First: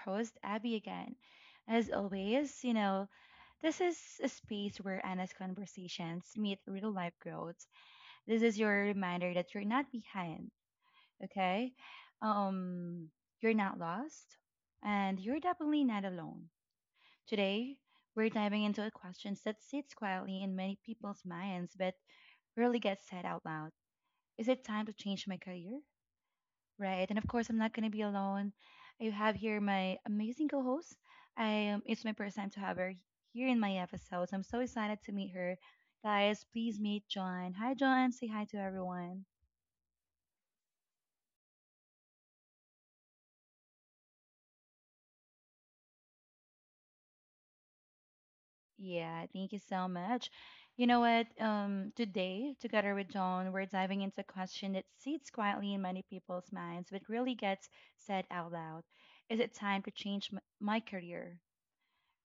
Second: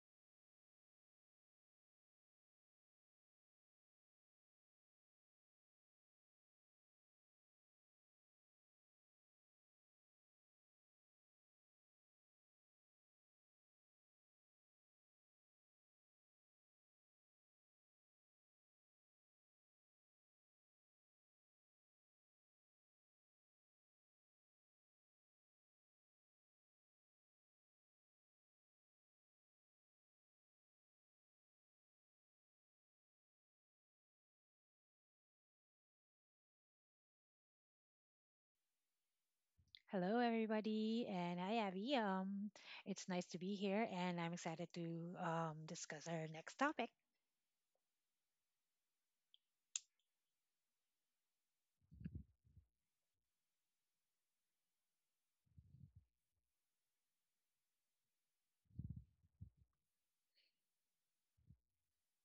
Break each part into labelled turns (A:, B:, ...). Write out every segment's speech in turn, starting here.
A: host, Abby, again. As always, you know, this is a space where honest conversations meet real life growth. This is your reminder that you're not behind, okay? Um, you're not lost, and you're definitely not alone. Today, we're diving into questions that sits quietly in many people's minds but rarely get said out loud. Is it time to change my career? Right. And of course, I'm not going to be alone. I have here my amazing co host. I It's my first time to have her here in my episodes. I'm so excited to meet her. Guys, please meet John. Hi, John. Say hi to everyone.
B: Hello, everybody, and hi, Abby. It's nice to be here, and I'm excited to discuss our next topic.
A: Yeah, thank you so much. You know what? Today, together with John, we're diving into a question that sits quietly in many people's minds, but really gets said out loud. Is it time to change my career,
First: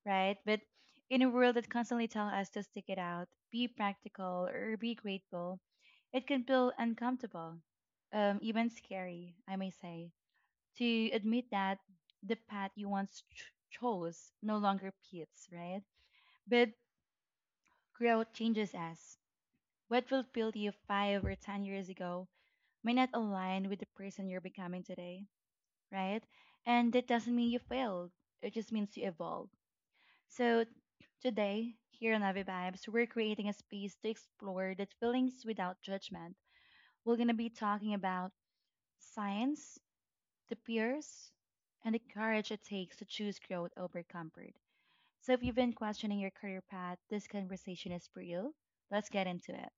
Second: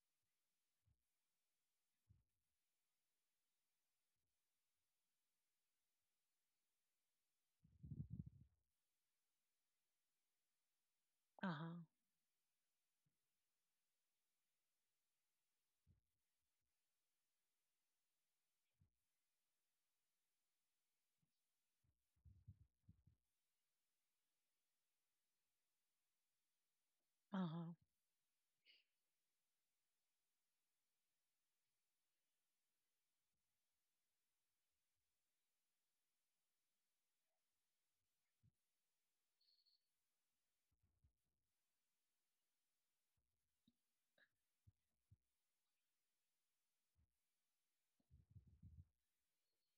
A: right? But in a world that constantly tells us to stick it out, be practical, or be grateful, it can feel uncomfortable, even scary, I may say, to admit
B: Uh huh.
A: that the path you once chose no longer fits, right? But growth changes us. What will feel to you 5 or 10 years ago may not align with the person you're becoming today, right? And that doesn't
B: Uh
A: mean you
B: huh.
A: failed. It just means you evolved. So today, here on Avi Vibes, we're creating a space to explore that feelings without judgment. We're gonna be talking about science, the peers, and the courage it takes to choose growth over comfort. So if you've been questioning your career path, this conversation is for you. Let's get into it.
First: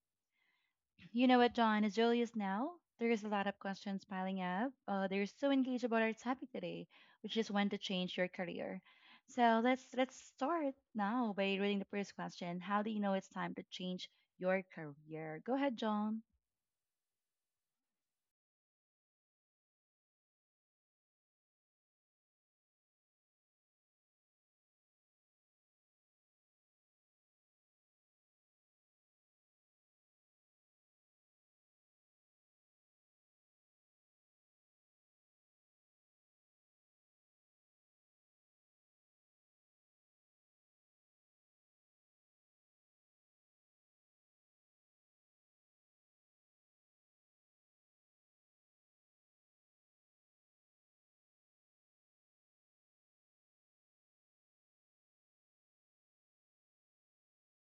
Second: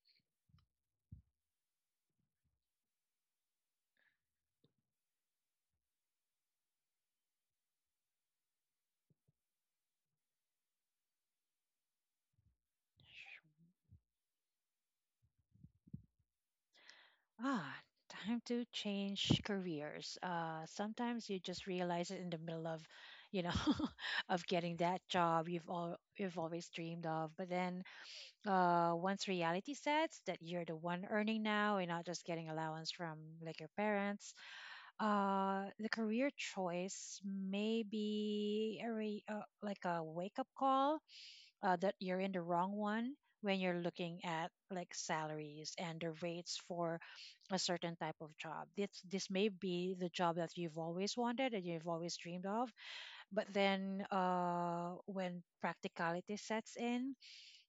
A: You know what, John? As early as now, there's a lot of questions piling up. They're so engaged about our topic today, which is when to change your career. So let's start now by reading the first question. How do you know it's time to change your career? Go ahead, John.
B: Ah, Time to change careers. Sometimes you just realize it in the middle of, you know, of getting that job you've always dreamed of. But then, once reality sets that you're the one earning now and not just getting allowance from like your parents. The career choice may be like a wake up call, that you're in the wrong one when you're looking at like salaries and the rates for a certain type of job. This may be the job that you've always wanted and you've always dreamed of, but then when practicality sets in,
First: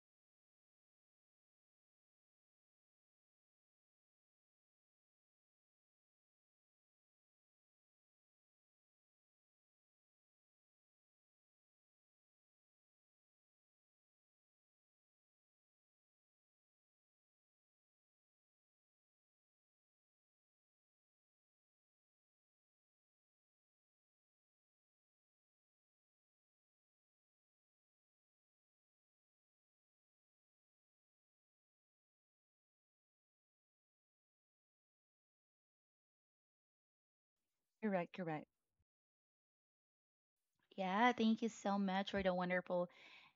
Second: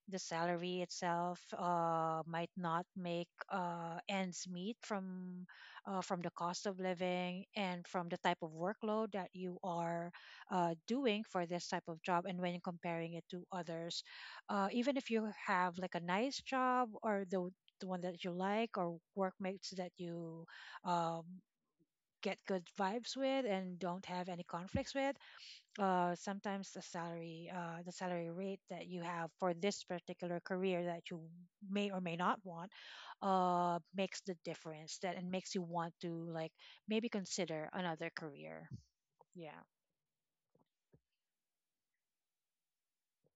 B: the salary itself might not make ends meet from the cost of living and from the type of workload that you are doing for this type of job. And when comparing it to others, even if you have like a nice job or the one that you like, or workmates that you um, get good vibes with and don't have any conflicts with, sometimes the salary rate that you have for this particular career that you may or may not want, makes the difference. That and makes you want to like maybe consider another
A: Correct, correct.
B: career. Yeah.
A: Yeah, thank you so much for the wonderful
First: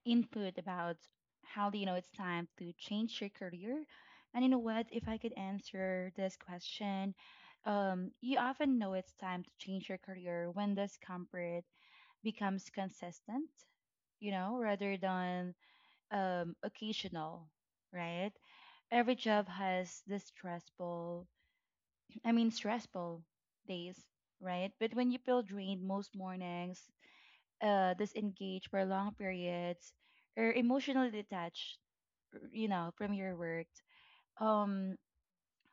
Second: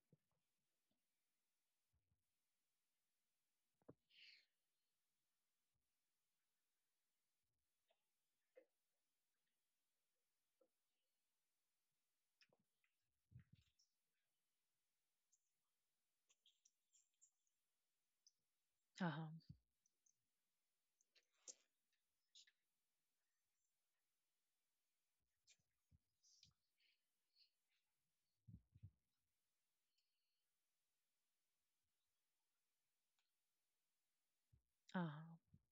A: input about how do you know it's time to change your career. And you know what? If I could answer this question, you often know it's time to change your career when this comfort becomes consistent, you know, rather than occasional, right?
B: Uh
A: Every
B: huh.
A: job has this stressful, I mean, stressful days, right? But when you feel drained most mornings, disengaged for long periods or emotionally detached, you know, from your work, um,
B: Uh huh.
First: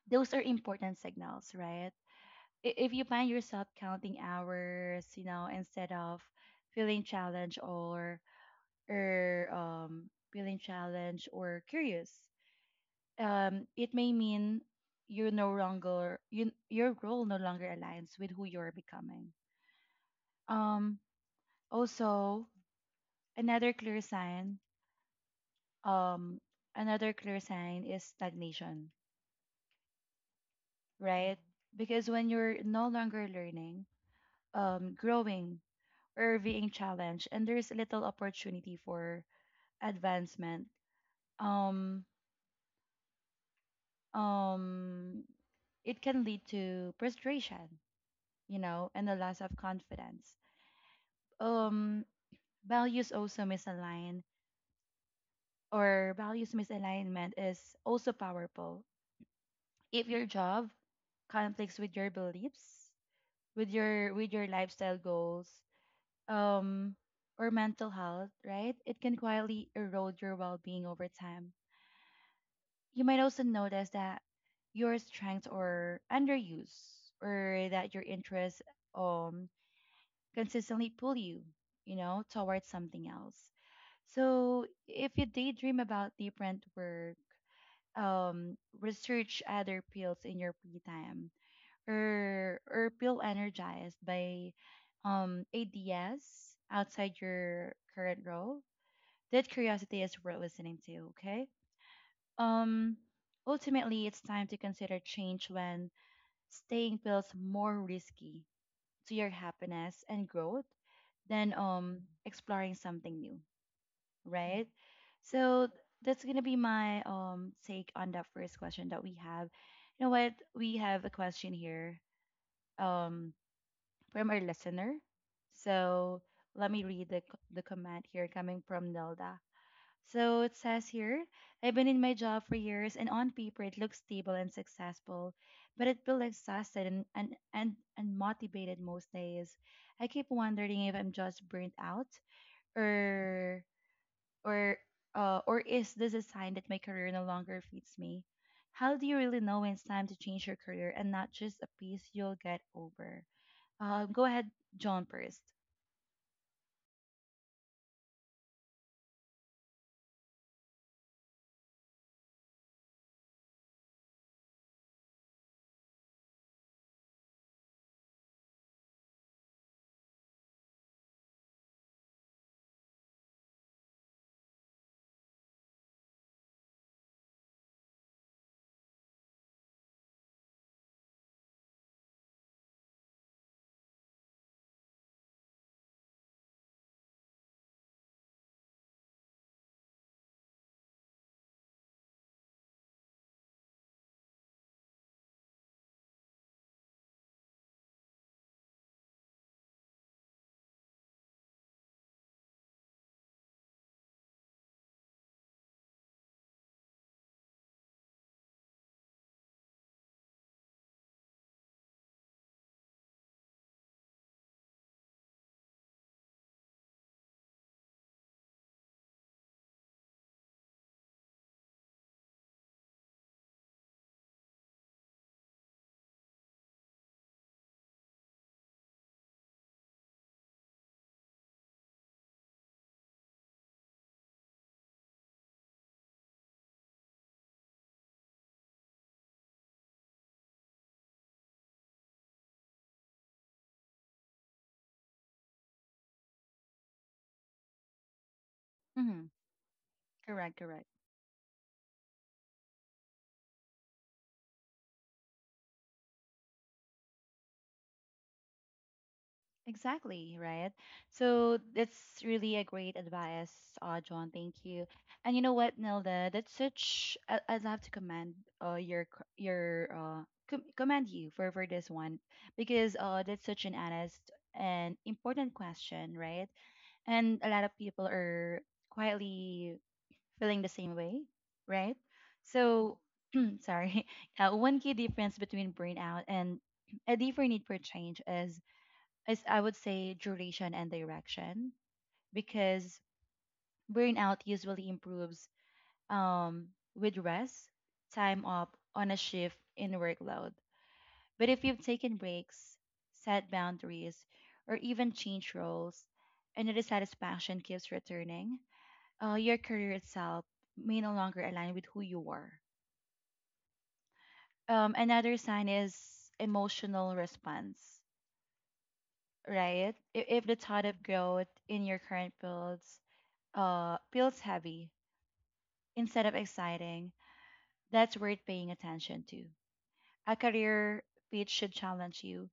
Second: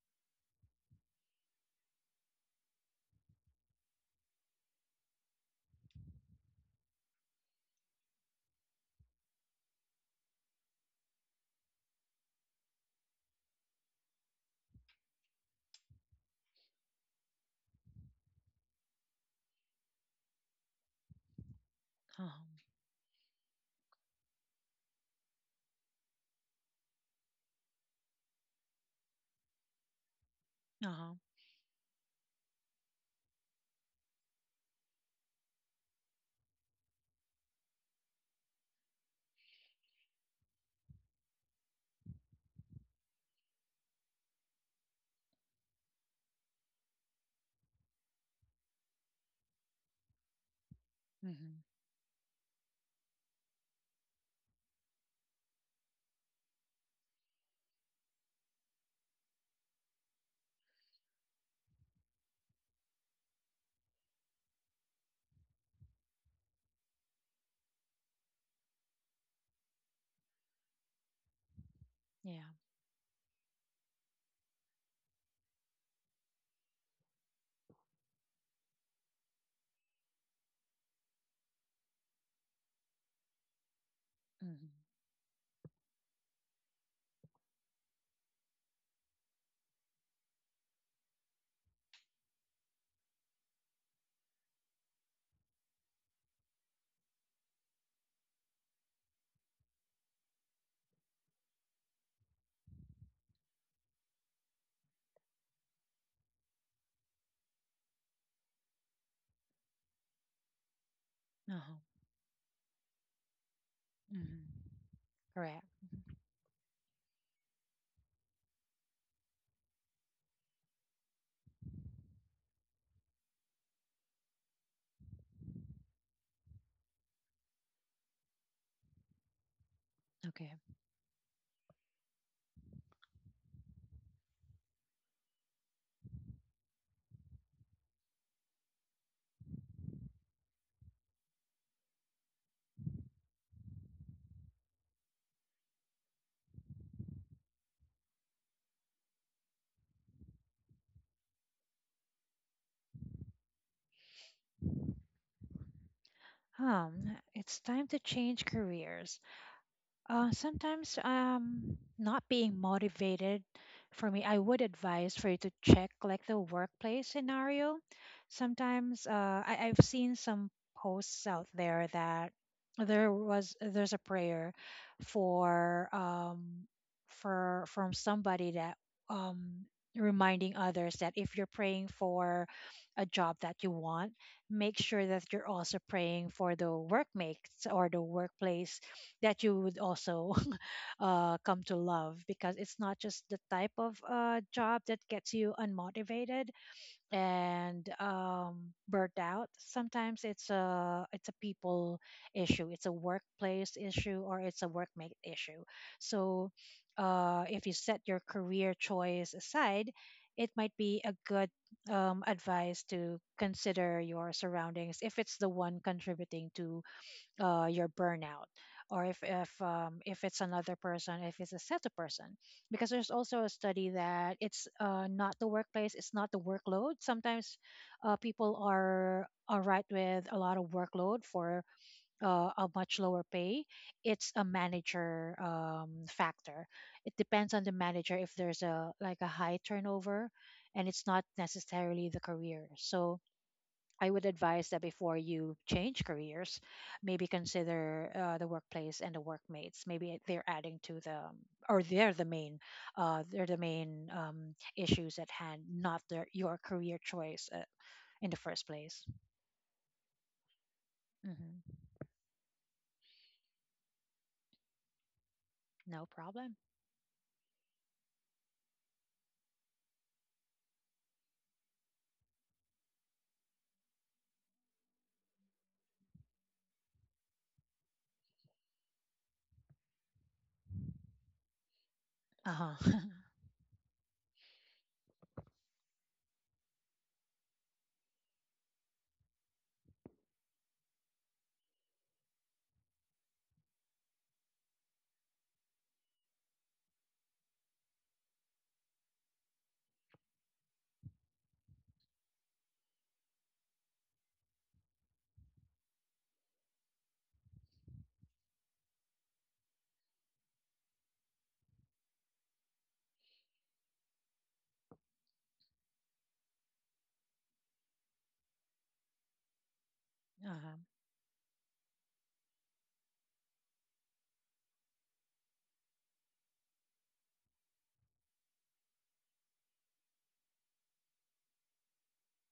A: those are important signals, right? If you find yourself counting hours, you know, instead of feeling challenged or curious, it may mean you're no longer you, your role no longer aligns with who you're becoming. Um,
B: Uh
A: also,
B: huh.
A: another clear sign um another clear sign is stagnation. Mm,
B: Uh huh.
A: right? Because when you're no longer learning, growing or being challenged, and there's little opportunity for advancement, um, um, it can lead to frustration, you know, and a loss of confidence.
B: Mm-hmm.
A: Um, values also misalign, or values misalignment is also powerful. If your job conflicts with your beliefs, with your lifestyle goals um or mental health, right, it can quietly erode your well-being over time.
B: Yeah.
A: You might also notice that your strengths are underused, or that your interests um consistently pull you, you know, towards something else.
B: Mm-hmm.
A: So if you daydream about different work, research other fields in your free time, or feel energized by ideas outside your current role, that curiosity is worth listening to, okay? um Ultimately it's time to consider change when staying feels more risky to your happiness and growth
B: Uh
A: than
B: huh.
A: exploring something new,
B: Mm-hmm.
A: right?
B: Correct.
A: So that's gonna be my take on that first question that we have. You know what, we have a question here um from our listener. So let me read the, the comment here coming from Nelda. So it
B: Okay.
A: says here, I've been in my job for years and on paper it looks stable and successful, but I feel exhausted and, and motivated most days. I keep wondering if I'm just burnt out or or or is this a sign that my career no longer fits me? How do you really know when it's time to change your career and not just a piece you'll get over? Go ahead, John, 1st.
B: It's time to change careers. Sometimes not being motivated. For me, I would advise for you to check like the workplace scenario. Sometimes I've seen some posts out there that there's a prayer for um for from somebody that um reminding others that if you're praying for a job that you want, make sure that you're also praying for the workmates or the workplace that you would also come to love, because it's not just the type of job that gets you unmotivated and burnt out. Sometimes it's a people issue, it's a workplace issue, or it's a workmate issue. So if you set your career choice aside, it might be a good advice to consider your surroundings if it's the one contributing to your burnout, or if it's another person, if it's a set of person. Because there's also a study that it's not the workplace, it's not the workload. Sometimes people are all right with a lot of workload for a much lower pay. It's a manager factor. It depends on the manager if there's a like a high turnover, and it's not necessarily the career. So I would advise that before you change careers, maybe consider the workplace and the
A: Mm-hmm.
B: workmates. Maybe they're
A: Correct,
B: adding
A: correct.
B: to or they're the main issues at hand, not your career choice, in the first place.
A: Exactly, right? So
B: Hmm.
A: that's really a great advice, John. Thank you. And you know what,
B: No
A: Nilda?
B: problem.
A: I'd love to commend your, your, commend you for this one because that's such an honest and important question, right? And a lot of people are quietly feeling the same way, right?
B: Uh huh.
A: So, sorry, one key difference between burnout and a deeper need for change is I would say, duration and direction, because burnout usually improves um, with rest, time up on a shift in workload. But if you've taken breaks, set boundaries, or even changed roles, and the dissatisfaction keeps returning, your career itself may no longer align with who you are. Another sign is emotional response, right? If
B: Uh
A: the
B: huh.
A: thought of growth in your current builds feels heavy instead of exciting, that's worth paying attention to. A career pitch should challenge you,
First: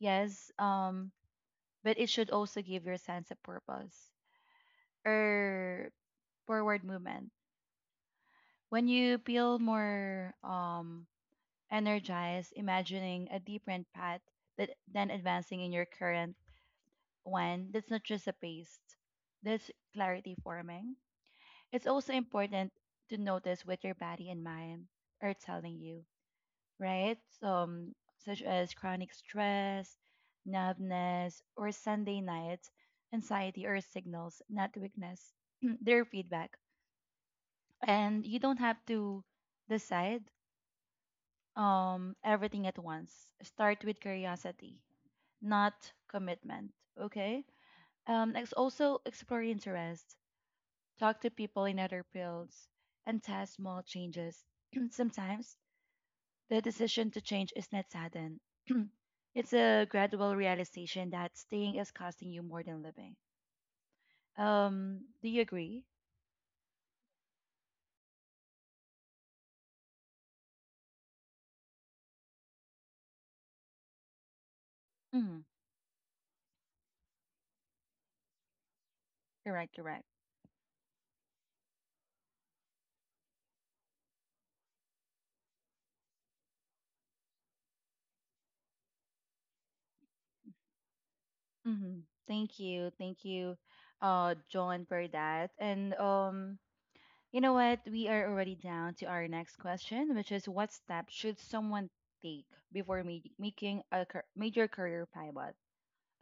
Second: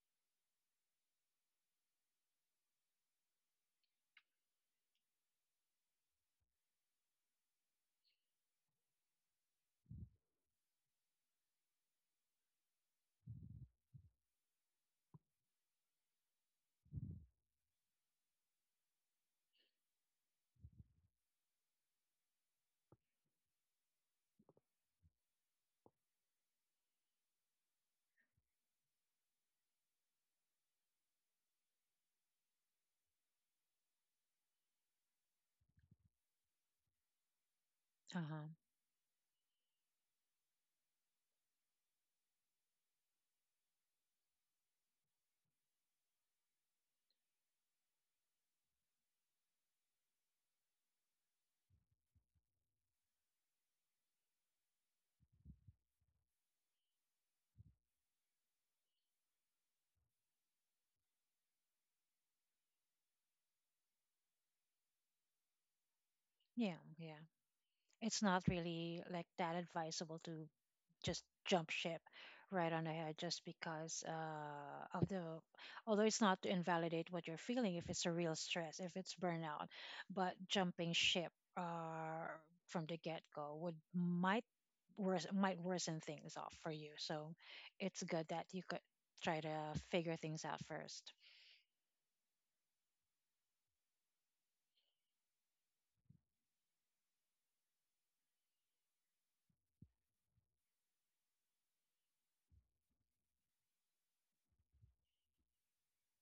A: yes, but it should also give your sense of purpose or forward movement. When you feel more energized, imagining a different path than advancing in your current one, that's not just a paste, that's clarity forming. It's also important to notice what your body and mind are telling you, right? So, such as chronic stress, numbness, or Sunday nights, anxiety or signals, not weakness. Their feedback.
B: Uh
A: And you
B: huh.
A: don't have to decide everything at once. Start with curiosity, not commitment. Okay. Also explore interest, talk to people in other fields, and test small changes. Sometimes the decision to change is not sudden. it's a gradual realization that staying is costing you more than living. Do you agree?
B: Yeah. Yeah. It's not really like that advisable to just jump ship right on ahead just because of the,
A: Mm-hmm.
B: although it's not to invalidate what you're feeling if it's a real stress, if it's burnout.
A: Correct, correct.
B: But jumping ship uh, from the get-go would might worsen things off for you. So it's good that you could try to figure things out first.
A: Mm-hmm. Thank you, John, for that. And you know what? We are already down to our next question, which is what step should someone take before making a major career pivot?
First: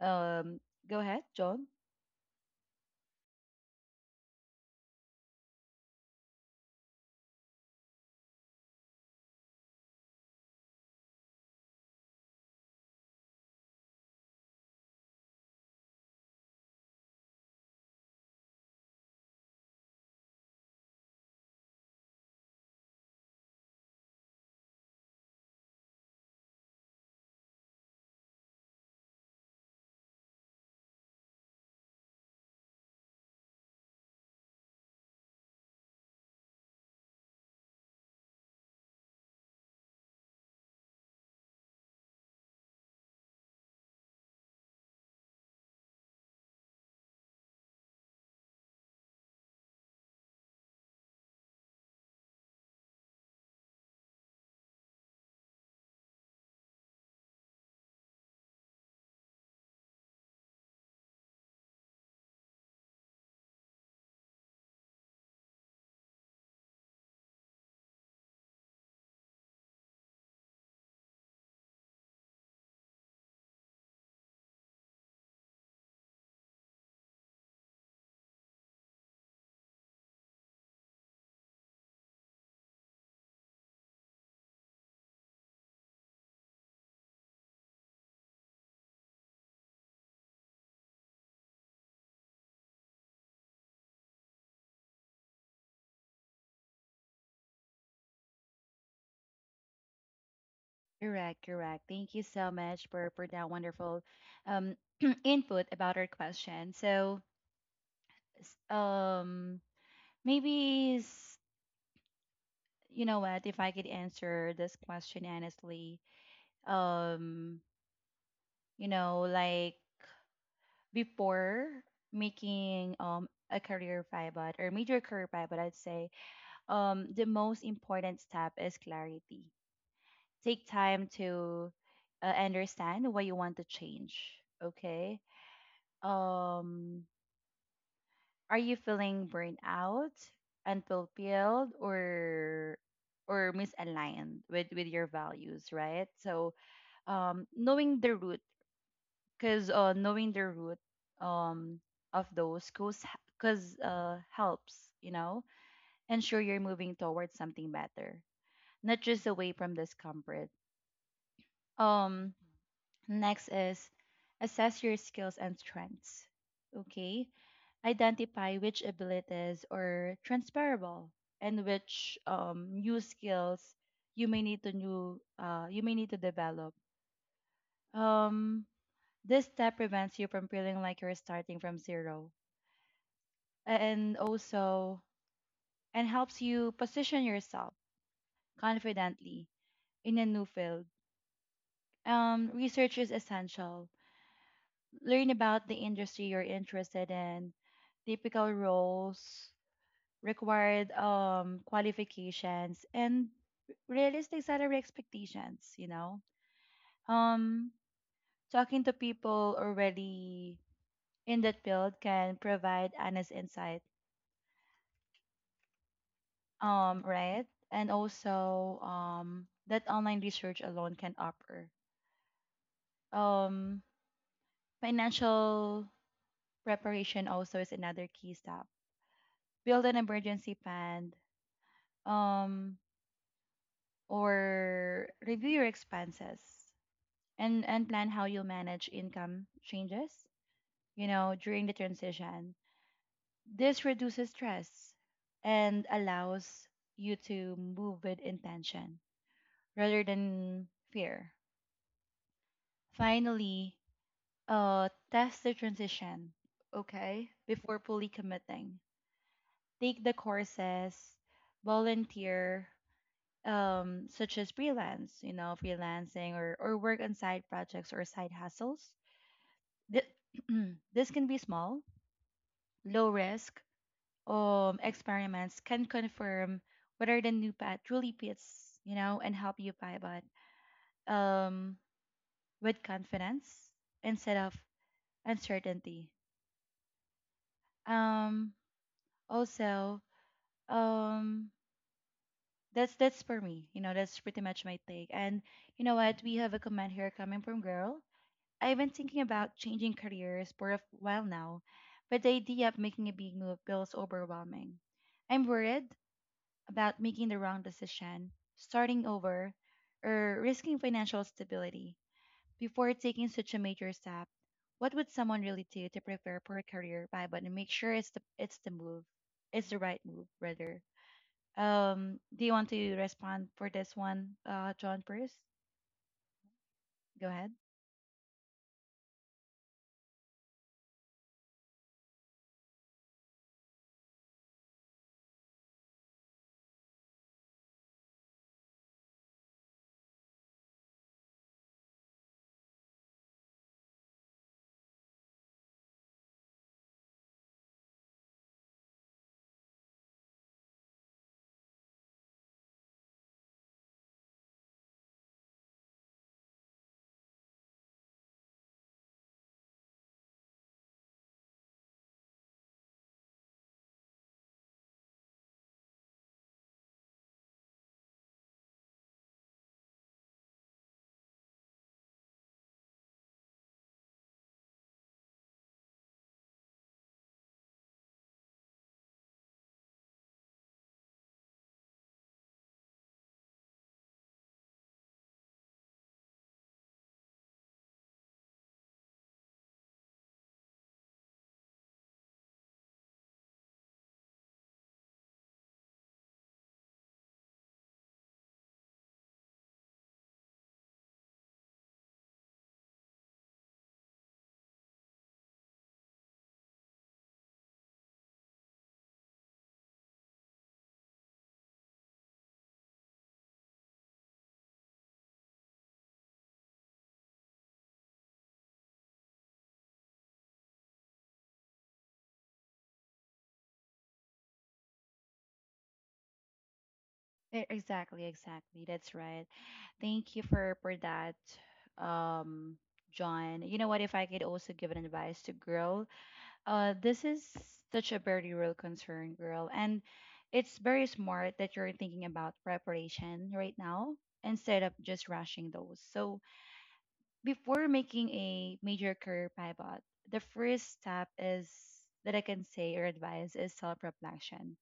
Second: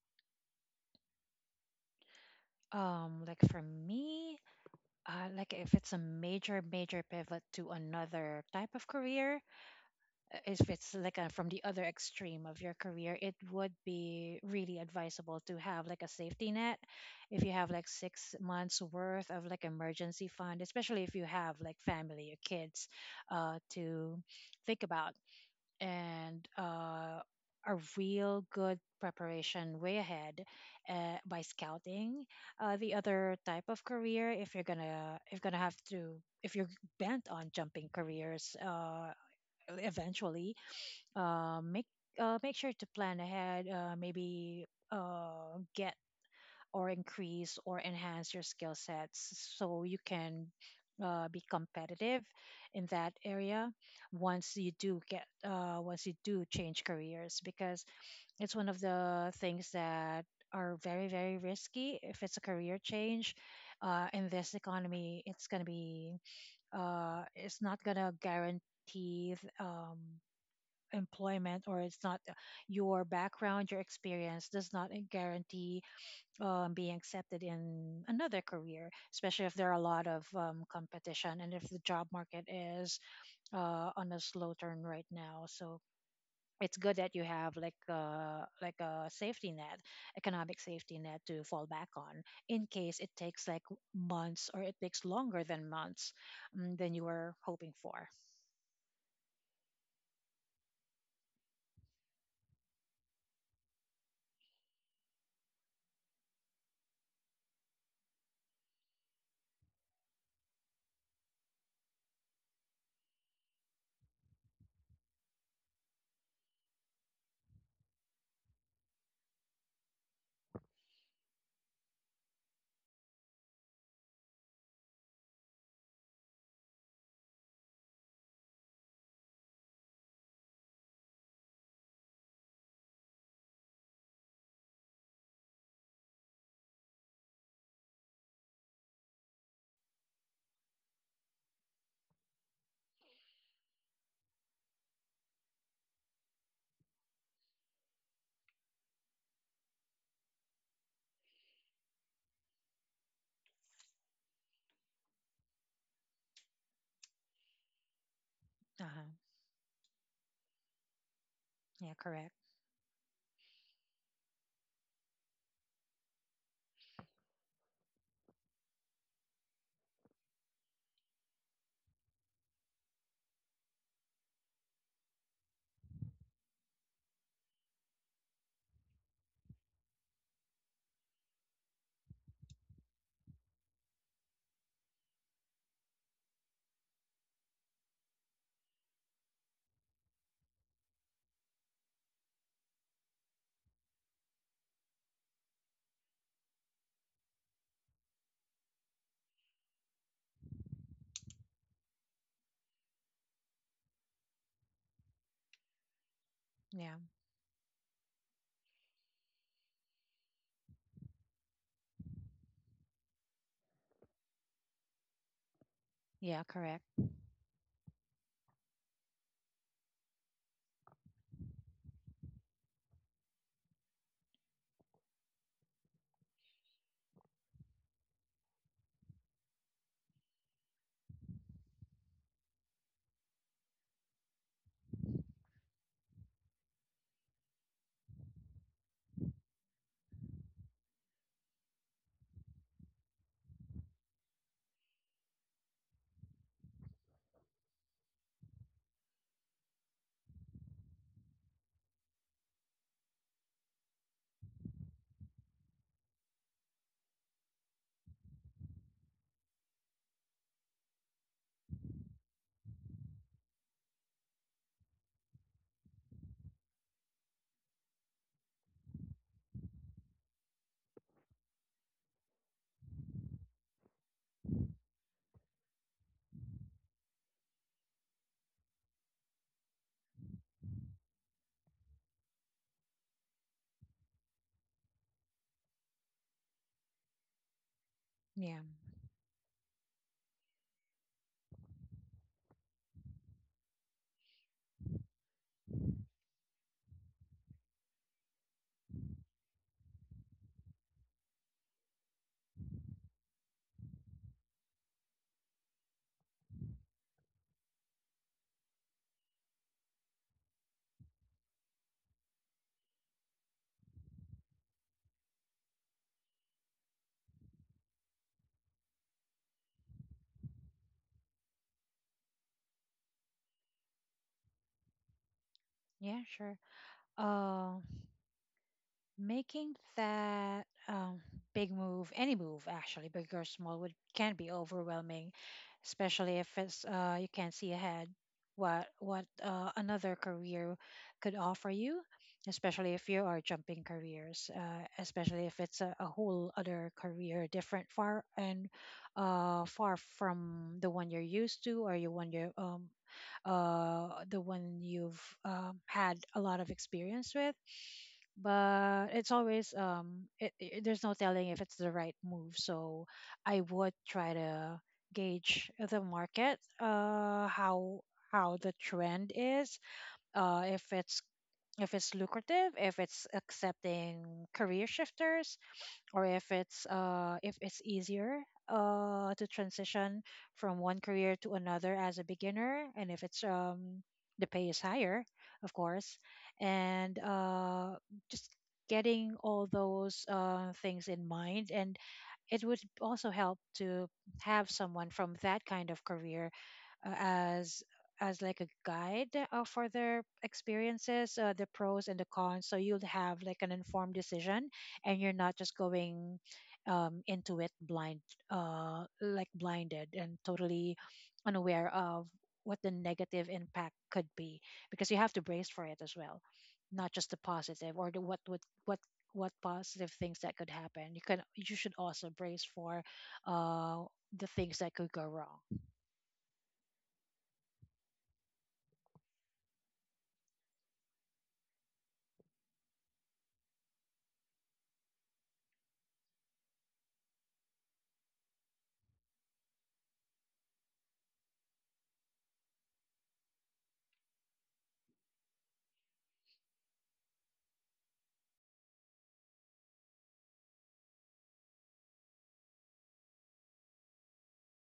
A: Um, go ahead, John.
B: Like for me, like if it's a major major pivot to another type of career, if it's like a, from the other extreme of your career, it would be really advisable to have like a safety net. If you have like 6 months worth of like emergency fund, especially if you have like family or kids to think about, and a real good preparation way ahead by scouting the other type of career. If you're gonna if gonna have to, if you're bent on jumping careers, eventually, uh, make make sure to plan ahead. Maybe get or increase or enhance your skill sets so you can be competitive in that area once you do get once you do change careers. Because it's one of the things that are very very risky. If it's a career change in this economy, it's going to be it's not going to guarantee th- um, employment. Or it's not your background, your experience does not guarantee being accepted in another career, especially if there are a lot of competition and if the job market is on a slow turn right now. So it's good that you have like like a safety net, economic safety net to fall back on in case it takes like months or it takes longer than months than you were hoping for.
A: Correct, correct. Thank you so much for that wonderful um input about our question. So, s- um, maybe s- you know what, if I could answer this question honestly. Um, you know, like before making a career pivot or major career pivot, I'd say the most important step is clarity. Take time to understand what you want to change. Okay. Um, are you feeling burned out, unfulfilled, or misaligned with your values? Right. So, knowing the root, because um, of those cause, because helps you know ensure you're moving towards something better, not
B: Uh-huh.
A: just away from discomfort.
B: Yeah, correct.
A: Um, next is assess your skills and strengths. Okay. Identify which abilities are transferable and which new skills you may need to develop. Um, this step prevents you from feeling like you're starting from zero, and also and helps you position yourself confidently in a new field. Research is essential. Learn about the industry you're interested in, typical roles, required qualifications, and realistic salary expectations, you know.
B: Yeah,
A: Um, talking to people already in that field can provide honest insight,
B: yeah, correct.
A: right? And also that online research alone can offer. Um, financial preparation also is another key step. Build an emergency fund, um, or review your expenses and plan how you'll manage income changes, you know, during the transition. This reduces stress and allows you to move with intention rather than fear. Finally, test the transition, okay, before fully committing. Take the courses, volunteer, such as freelance, you know, freelancing, or work on side projects or side hustles. Th- this can be small, low risk experiments can confirm whether the new path truly fits, you know, and help you pivot um, with confidence instead of uncertainty. Um,
B: Yeah.
A: also, um, that's for me. You know, that's pretty much my take. And you know what? We have a comment here coming from girl. I've been thinking about changing careers for a while now, but the idea of making a big move feels overwhelming. I'm worried about making the wrong decision, starting over, or risking financial stability before taking such a major step. What would someone really do to prepare for a career pivot and make sure it's the move, it's the right move, rather? Do you want to respond for this one, John? First,
B: Yeah, sure.
A: go ahead.
B: Uh, Making that big move, any move actually, big or small, would can be overwhelming, especially if it's you can't see ahead what another career could offer you. Especially if you are jumping careers, especially if it's a whole other career, different far and far from the one you're used to, or you the one you've had a lot of experience with. But it's always there's no telling if it's the right move. So I would try to gauge the market, how the trend is, if it's lucrative, if it's accepting career shifters, or if it's easier to transition from one career to another as a beginner, and if it's the pay is higher, of course. And just getting all those things in mind. And it would also help to have someone from that kind of career uh, as as like a guide for their experiences, the pros and the cons. So you'll have like an informed decision, and you're not just going into it blind, like blinded and totally unaware of what the negative impact could be, because you have to brace for it as well, not just the positive or the what would what positive things that could happen. You should also brace for uh, the things that could go wrong.
A: Exactly, exactly. That's right. Thank you for that, um, John. You know what? If I could also give an advice to girl, this is such a very real concern, girl, and it's very smart that you're thinking about preparation right now instead of just rushing those. So before making a major career pivot, the first step is that I can say or advise is self-reflection,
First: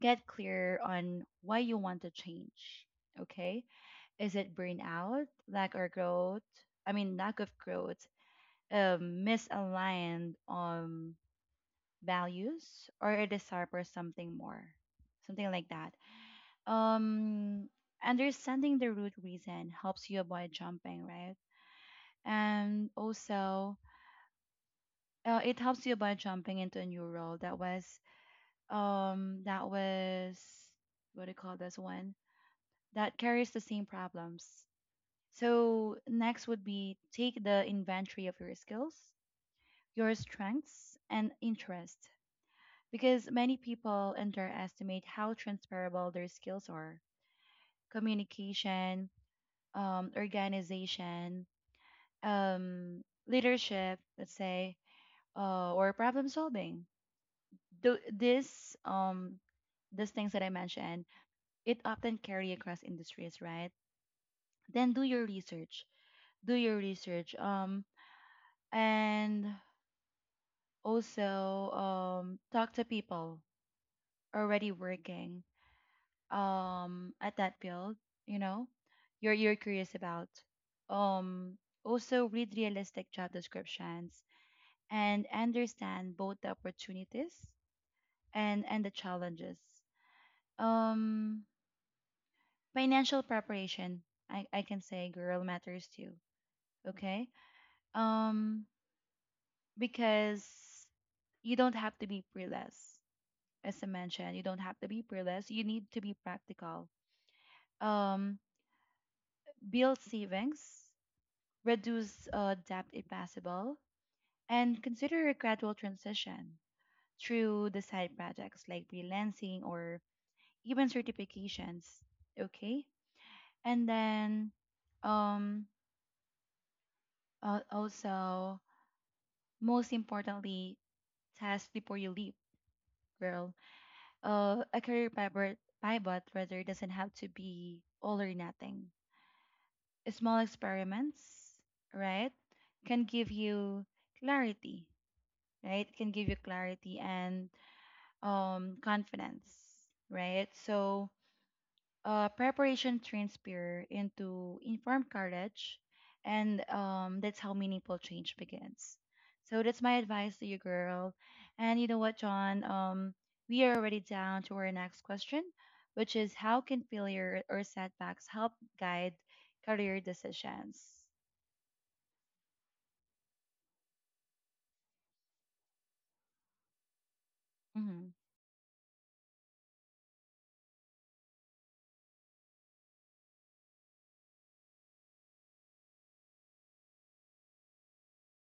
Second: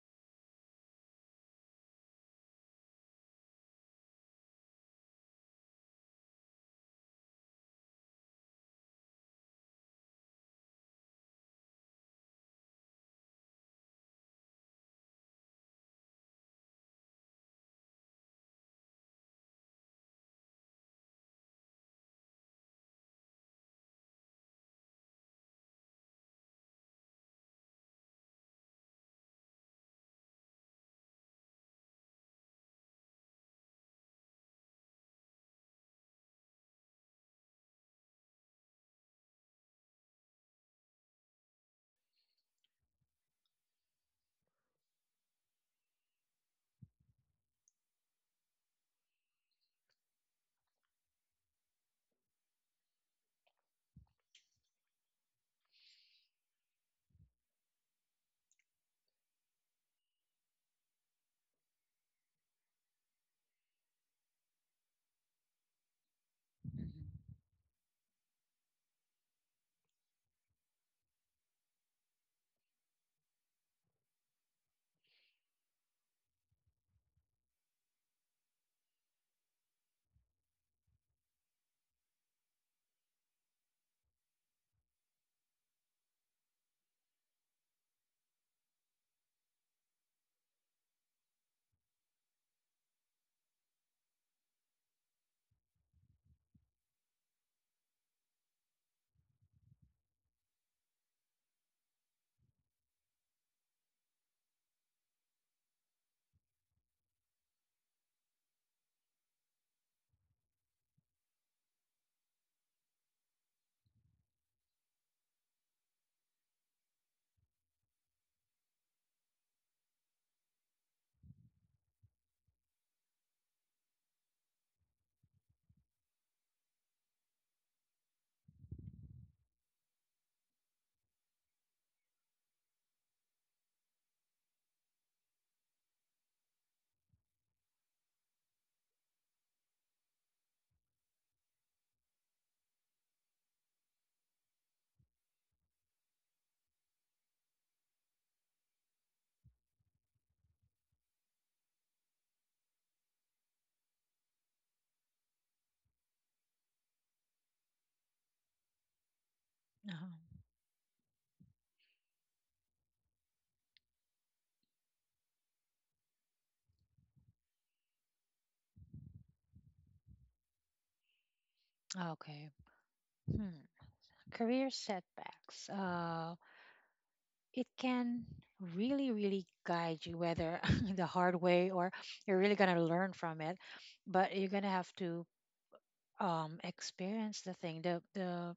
A: get clear on why you want to change. Okay. Is it burnout, lack or growth? I mean, lack of growth, misaligned on values or a desire for something more, something like that. Um, Understanding the root reason helps you avoid jumping, right? And also, it helps you avoid jumping into a new role that was, um, that was, what do you call this one? That carries the same problems. So, next would be take the inventory of your skills, your strengths, and interests, because many people underestimate how transferable their skills are. Communication, organization, um, leadership, let's say, or problem solving. Th- this, um, these things that I mentioned, it often carry across industries, right? Then do your research. And also talk to people already working at that field, you know, you're curious about. um Also read realistic job descriptions and understand both the opportunities and the challenges. um Financial preparation, I can say, girl, matters too. Okay. um because you don't have to be pre-less, as I mentioned, you don't have to be fearless. You need to be practical. Um, Build savings, reduce debt if possible, and consider a gradual transition through the side projects like freelancing or even certifications. Okay, and then um, also most importantly, test before you leap, girl. A career pivot pivot rather doesn't have to be all or nothing. Small experiments, right, can give you clarity, clarity and, confidence, right? So, preparation turns fear into informed courage, and, that's how meaningful change begins. So that's my
B: Uh-huh.
A: advice to you, girl. And you know what, John? We are already down to our next question, which is how can failure or setbacks help guide career decisions?
B: Okay. Hmm. Career setbacks. It
A: Mm-hmm.
B: can really, really guide you, whether the hard way or you're really gonna learn from it, but you're gonna have to experience the thing.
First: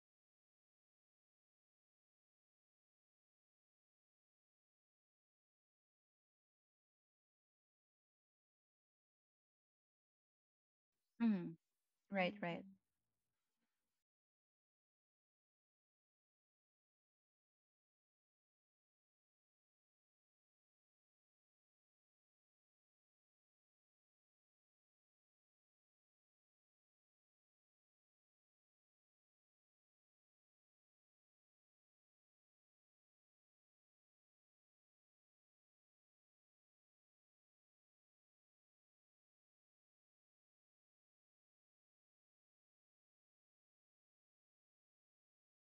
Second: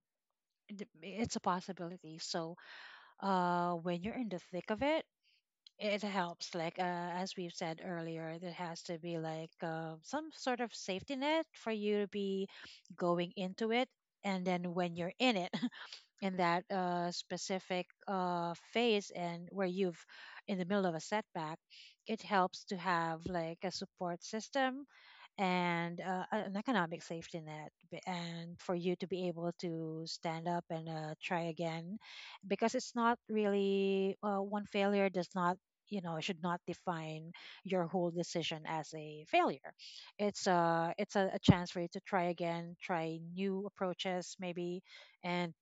B: The It's a possibility. So, when you're in the thick of it, it helps. Like as we've said earlier, there has to be like some sort of safety net
A: Mm-hmm.
B: for you to
A: Right,
B: be
A: right. Mm.
B: going into it. And then when you're in it, in that specific phase, and where you've in the middle of a setback, it helps to have like a support system and an economic safety net and for you to be able to stand up and try again. Because it's not really one failure does not, you know, should not define your whole decision as a failure. It's a chance for you to try again, try new approaches maybe, and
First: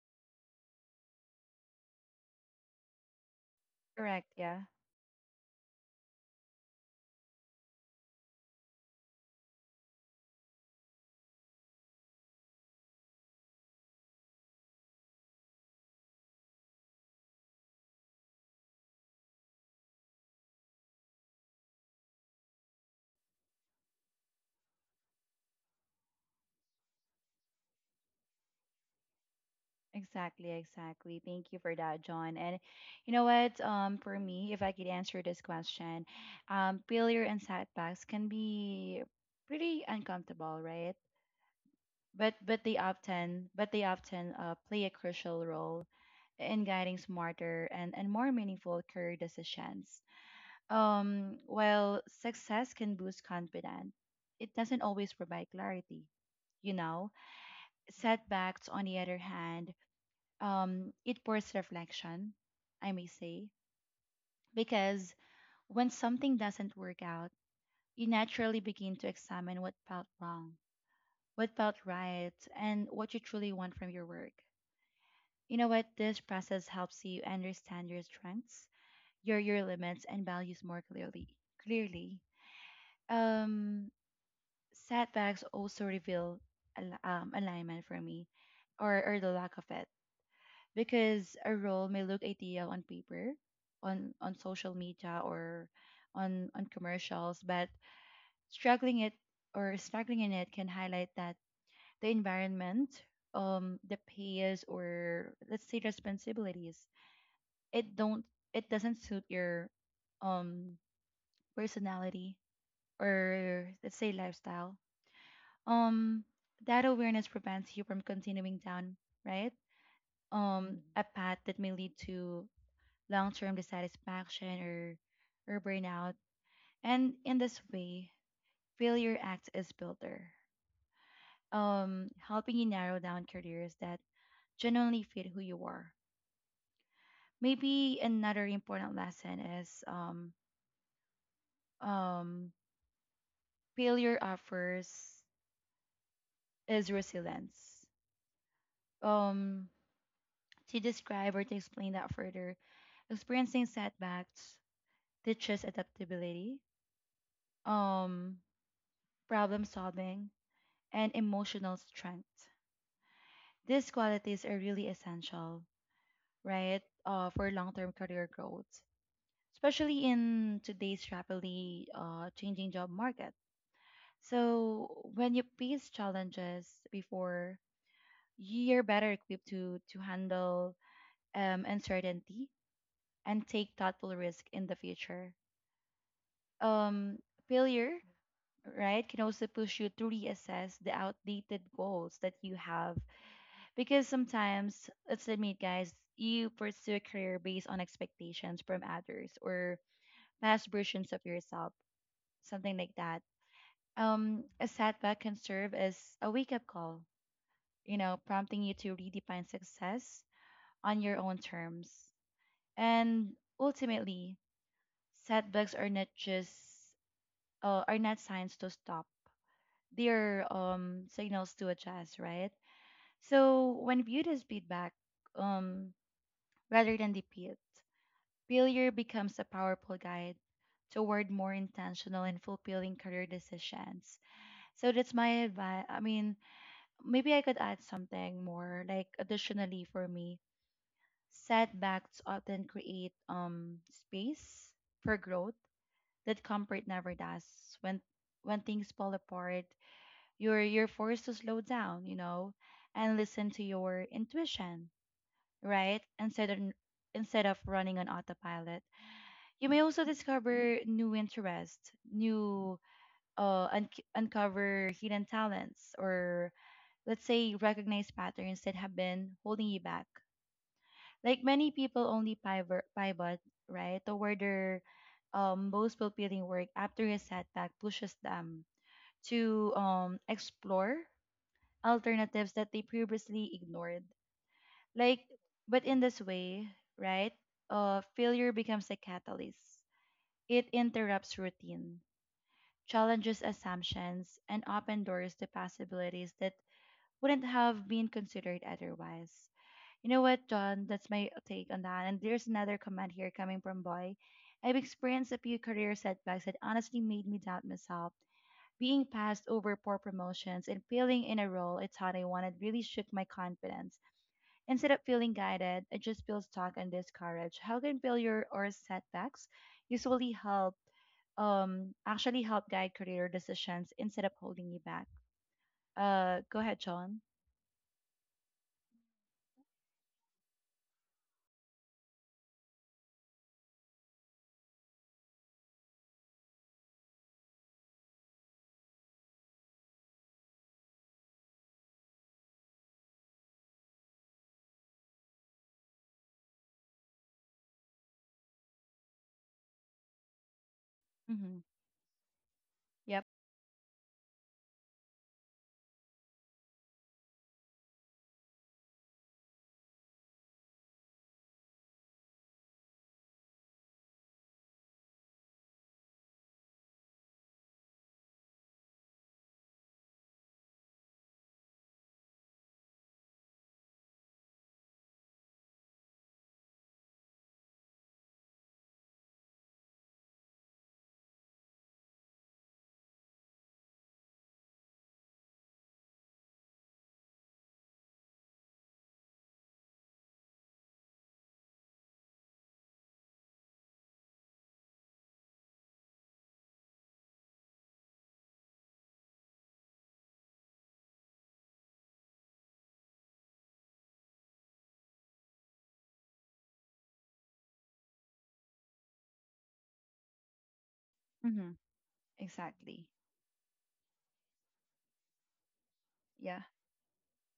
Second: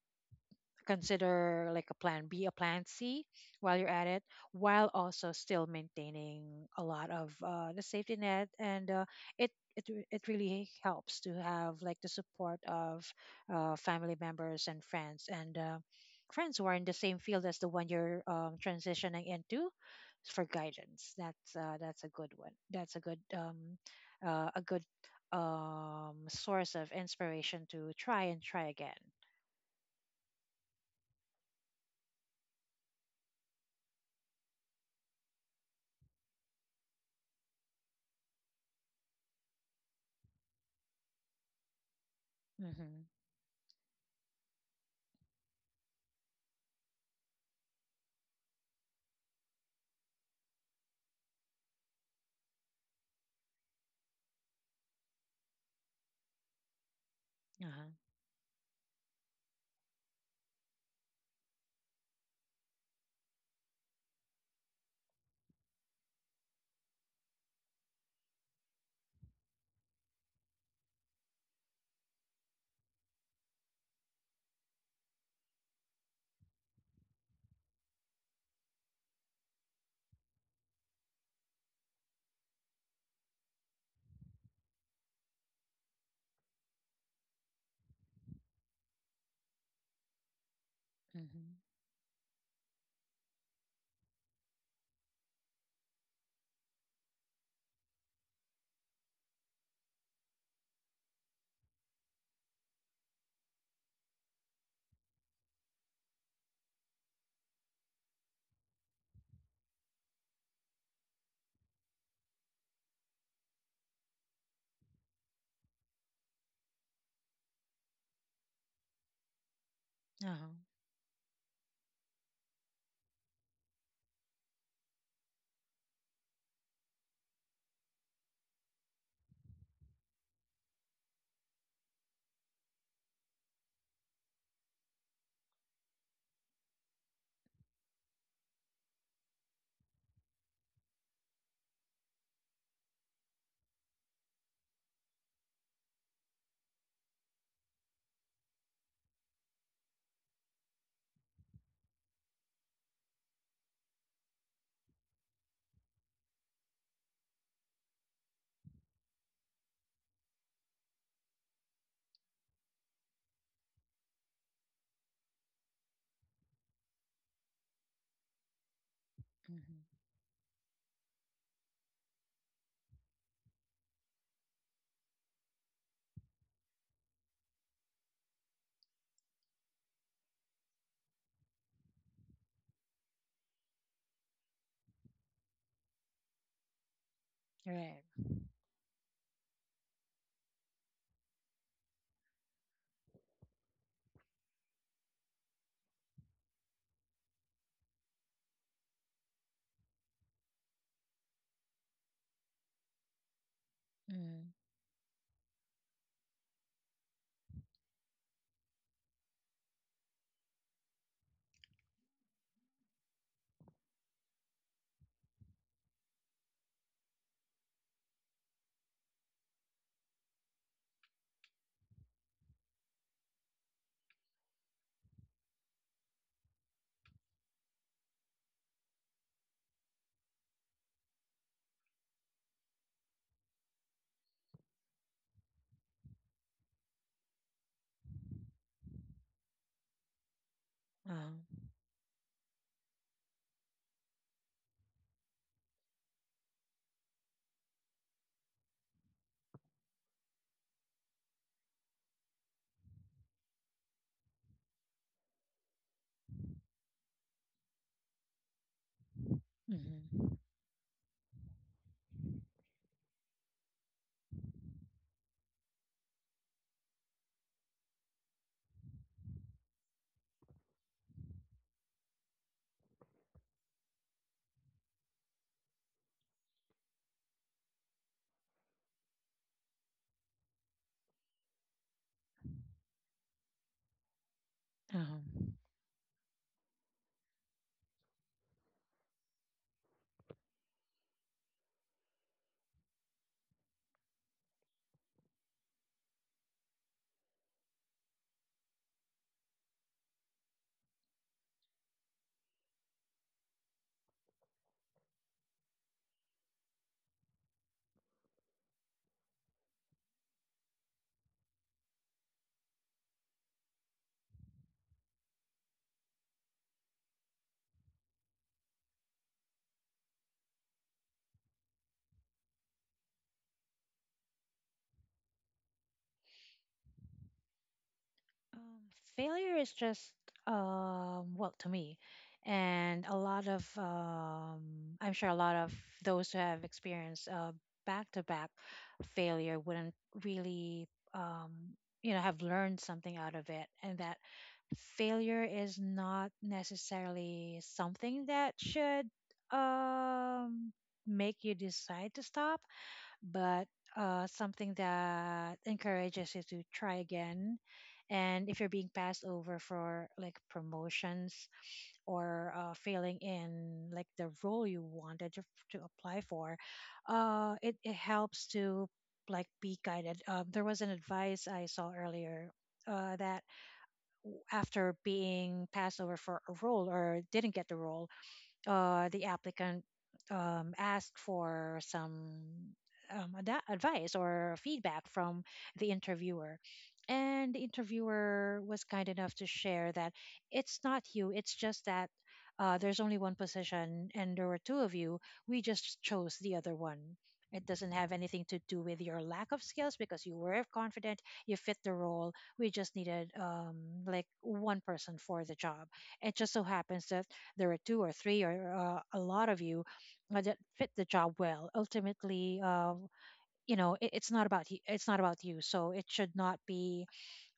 B: consider like a plan B, a plan C while you're at it,
A: Correct. Yeah.
B: while also still maintaining a lot of the safety net. And it, it really helps to have like the support of family members and friends, and friends who are in the same field as the one you're transitioning into, for guidance. That's a good one. That's a good source of inspiration to try and try again.
A: Exactly, exactly. Thank you for that, John. And you know what? For me, if I could answer this question, failure and setbacks can be pretty uncomfortable, right? But but they
B: Mm-hmm.
A: often but they often play a crucial role in guiding smarter and more meaningful career decisions. While success can boost confidence, it doesn't always provide clarity, you know.
B: Uh-huh.
A: Setbacks, on the other hand, it forces reflection, I may say, because when something doesn't work out, you naturally begin to examine what felt wrong, what felt right, and what you truly want from your work. You know what? This process helps you understand your strengths, your limits, and values more clearly. Clearly, um, setbacks also reveal alignment for me, or the lack of it, because a
B: Mhm.
A: role may look ideal on paper, on social media or on commercials, but struggling it struggling in it can highlight that the environment, the pays or, let's say, responsibilities, it don't it doesn't suit your um personality or, let's say, lifestyle. Um, that awareness prevents you from continuing down, right,
B: Uh-huh.
A: a path that may lead to long-term dissatisfaction or, burnout. And in this way, failure acts as filter, helping you narrow down careers that genuinely fit who you are. Maybe another important lesson is um, failure offers is resilience. Um, to describe or to explain that further, experiencing setbacks teaches adaptability, um, problem solving, and emotional strength. These qualities are really essential, right, for long-term career growth,
B: Mhm.
A: especially in today's rapidly changing job market. So when you face challenges before, you're better equipped to handle, uncertainty and take thoughtful risk in the future. Um, Failure,
B: Right.
A: right, can also push you to reassess the outdated goals that you have. Because sometimes, let's admit, guys, you pursue a career based on expectations from others or past versions of yourself, something like that.
B: Mhm.
A: A setback can serve as a wake up call, you know, prompting you to redefine success on your own terms. And ultimately, setbacks are not just are not signs to stop. They're, signals to adjust, right? So when viewed as feedback, um, rather than defeat, failure becomes a powerful guide toward more intentional and fulfilling career decisions. So that's my advice. I mean, maybe I could add something more, like additionally for me,
B: Uh-huh.
A: setbacks often create space for growth that comfort never does. When when things fall apart, you're forced to slow down, you know, and listen to your intuition, right? Instead of running on autopilot. You may also
B: Mhm.
A: discover new interests, new uh, un- uncover hidden talents, or, let's say, recognize patterns that have been holding you back. Like many people only pivot, right, toward their, most fulfilling work after a setback pushes them to, explore alternatives that they previously ignored. Like,
B: Uh-huh.
A: but in this way, right, failure becomes a catalyst. It interrupts routine, challenges assumptions, and open doors to possibilities that wouldn't have been considered otherwise. You know what, John? That's my take on that. And there's another comment here coming from Boy. I've experienced a few career setbacks that honestly made me doubt myself. Being passed over for promotions and failing in a role I thought I wanted really shook my confidence. Instead of feeling guided, I just feel stuck and discouraged. How can failure or setbacks usually help actually help guide career decisions instead of holding you back? Go ahead, John.
B: Failure is just well, to me, and a lot of I'm sure a lot of those who have experienced back to back failure wouldn't really um you know have learned something out of it. And that failure is not necessarily something that should um make you
A: Mm-hmm.
B: decide to stop,
A: Yep.
B: but something that encourages you to try again. And if you're being passed over for like promotions, or failing in like the role to apply for, it helps to like be guided. There was an advice I saw earlier that after being passed over for a role or didn't get the role, the applicant asked for some advice or feedback from the interviewer. And the interviewer was kind enough to share that it's not you, it's just that there's only one position and there were two of you. We just chose the other one. It doesn't have anything to do with your lack of skills, because you were confident, you fit the role. We just needed like one person for the job. It just so happens that there are two or three, or a lot of you that fit the job well.
A: Mm-hmm.
B: Ultimately
A: Exactly.
B: you know, it's not about it's not about you, so it should not
A: Yeah.
B: be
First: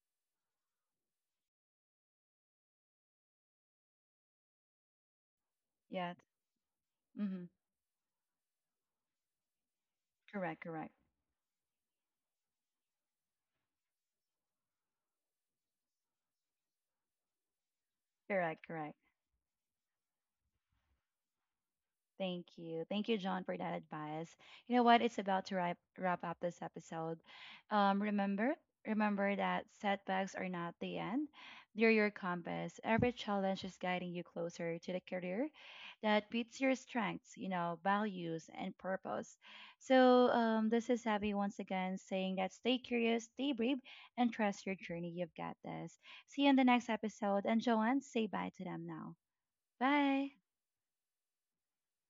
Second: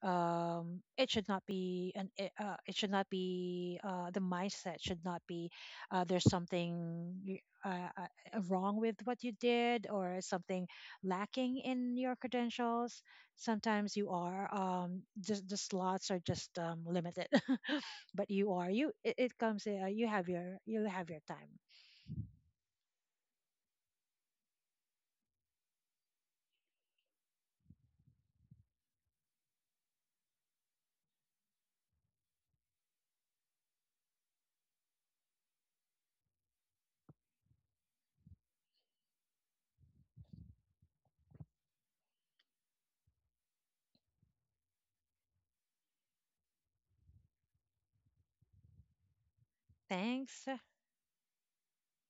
B: it should not be it should not be the mindset should not be
A: Yeah.
B: there's something
A: Mm-hmm.
B: uh, uh, wrong with what you did, or
A: Correct.
B: something
A: Correct.
B: lacking in your credentials. Sometimes you are just the slots are just limited. But you
A: Correct.
B: are you,
A: Correct.
B: it comes, you have your time.
A: Thank you. Thank you, John, for that advice. You know what? It's about to wrap up this episode. Um, remember, remember that setbacks are not the end. They're your compass. Every challenge is guiding you closer to the career that beats your strengths, you know, values and purpose. So, this is Abby once again saying that stay curious, stay brave, and trust your journey. You've got this. See you in the next episode. And Joanne, say bye to them now. Bye.
B: Thanks. So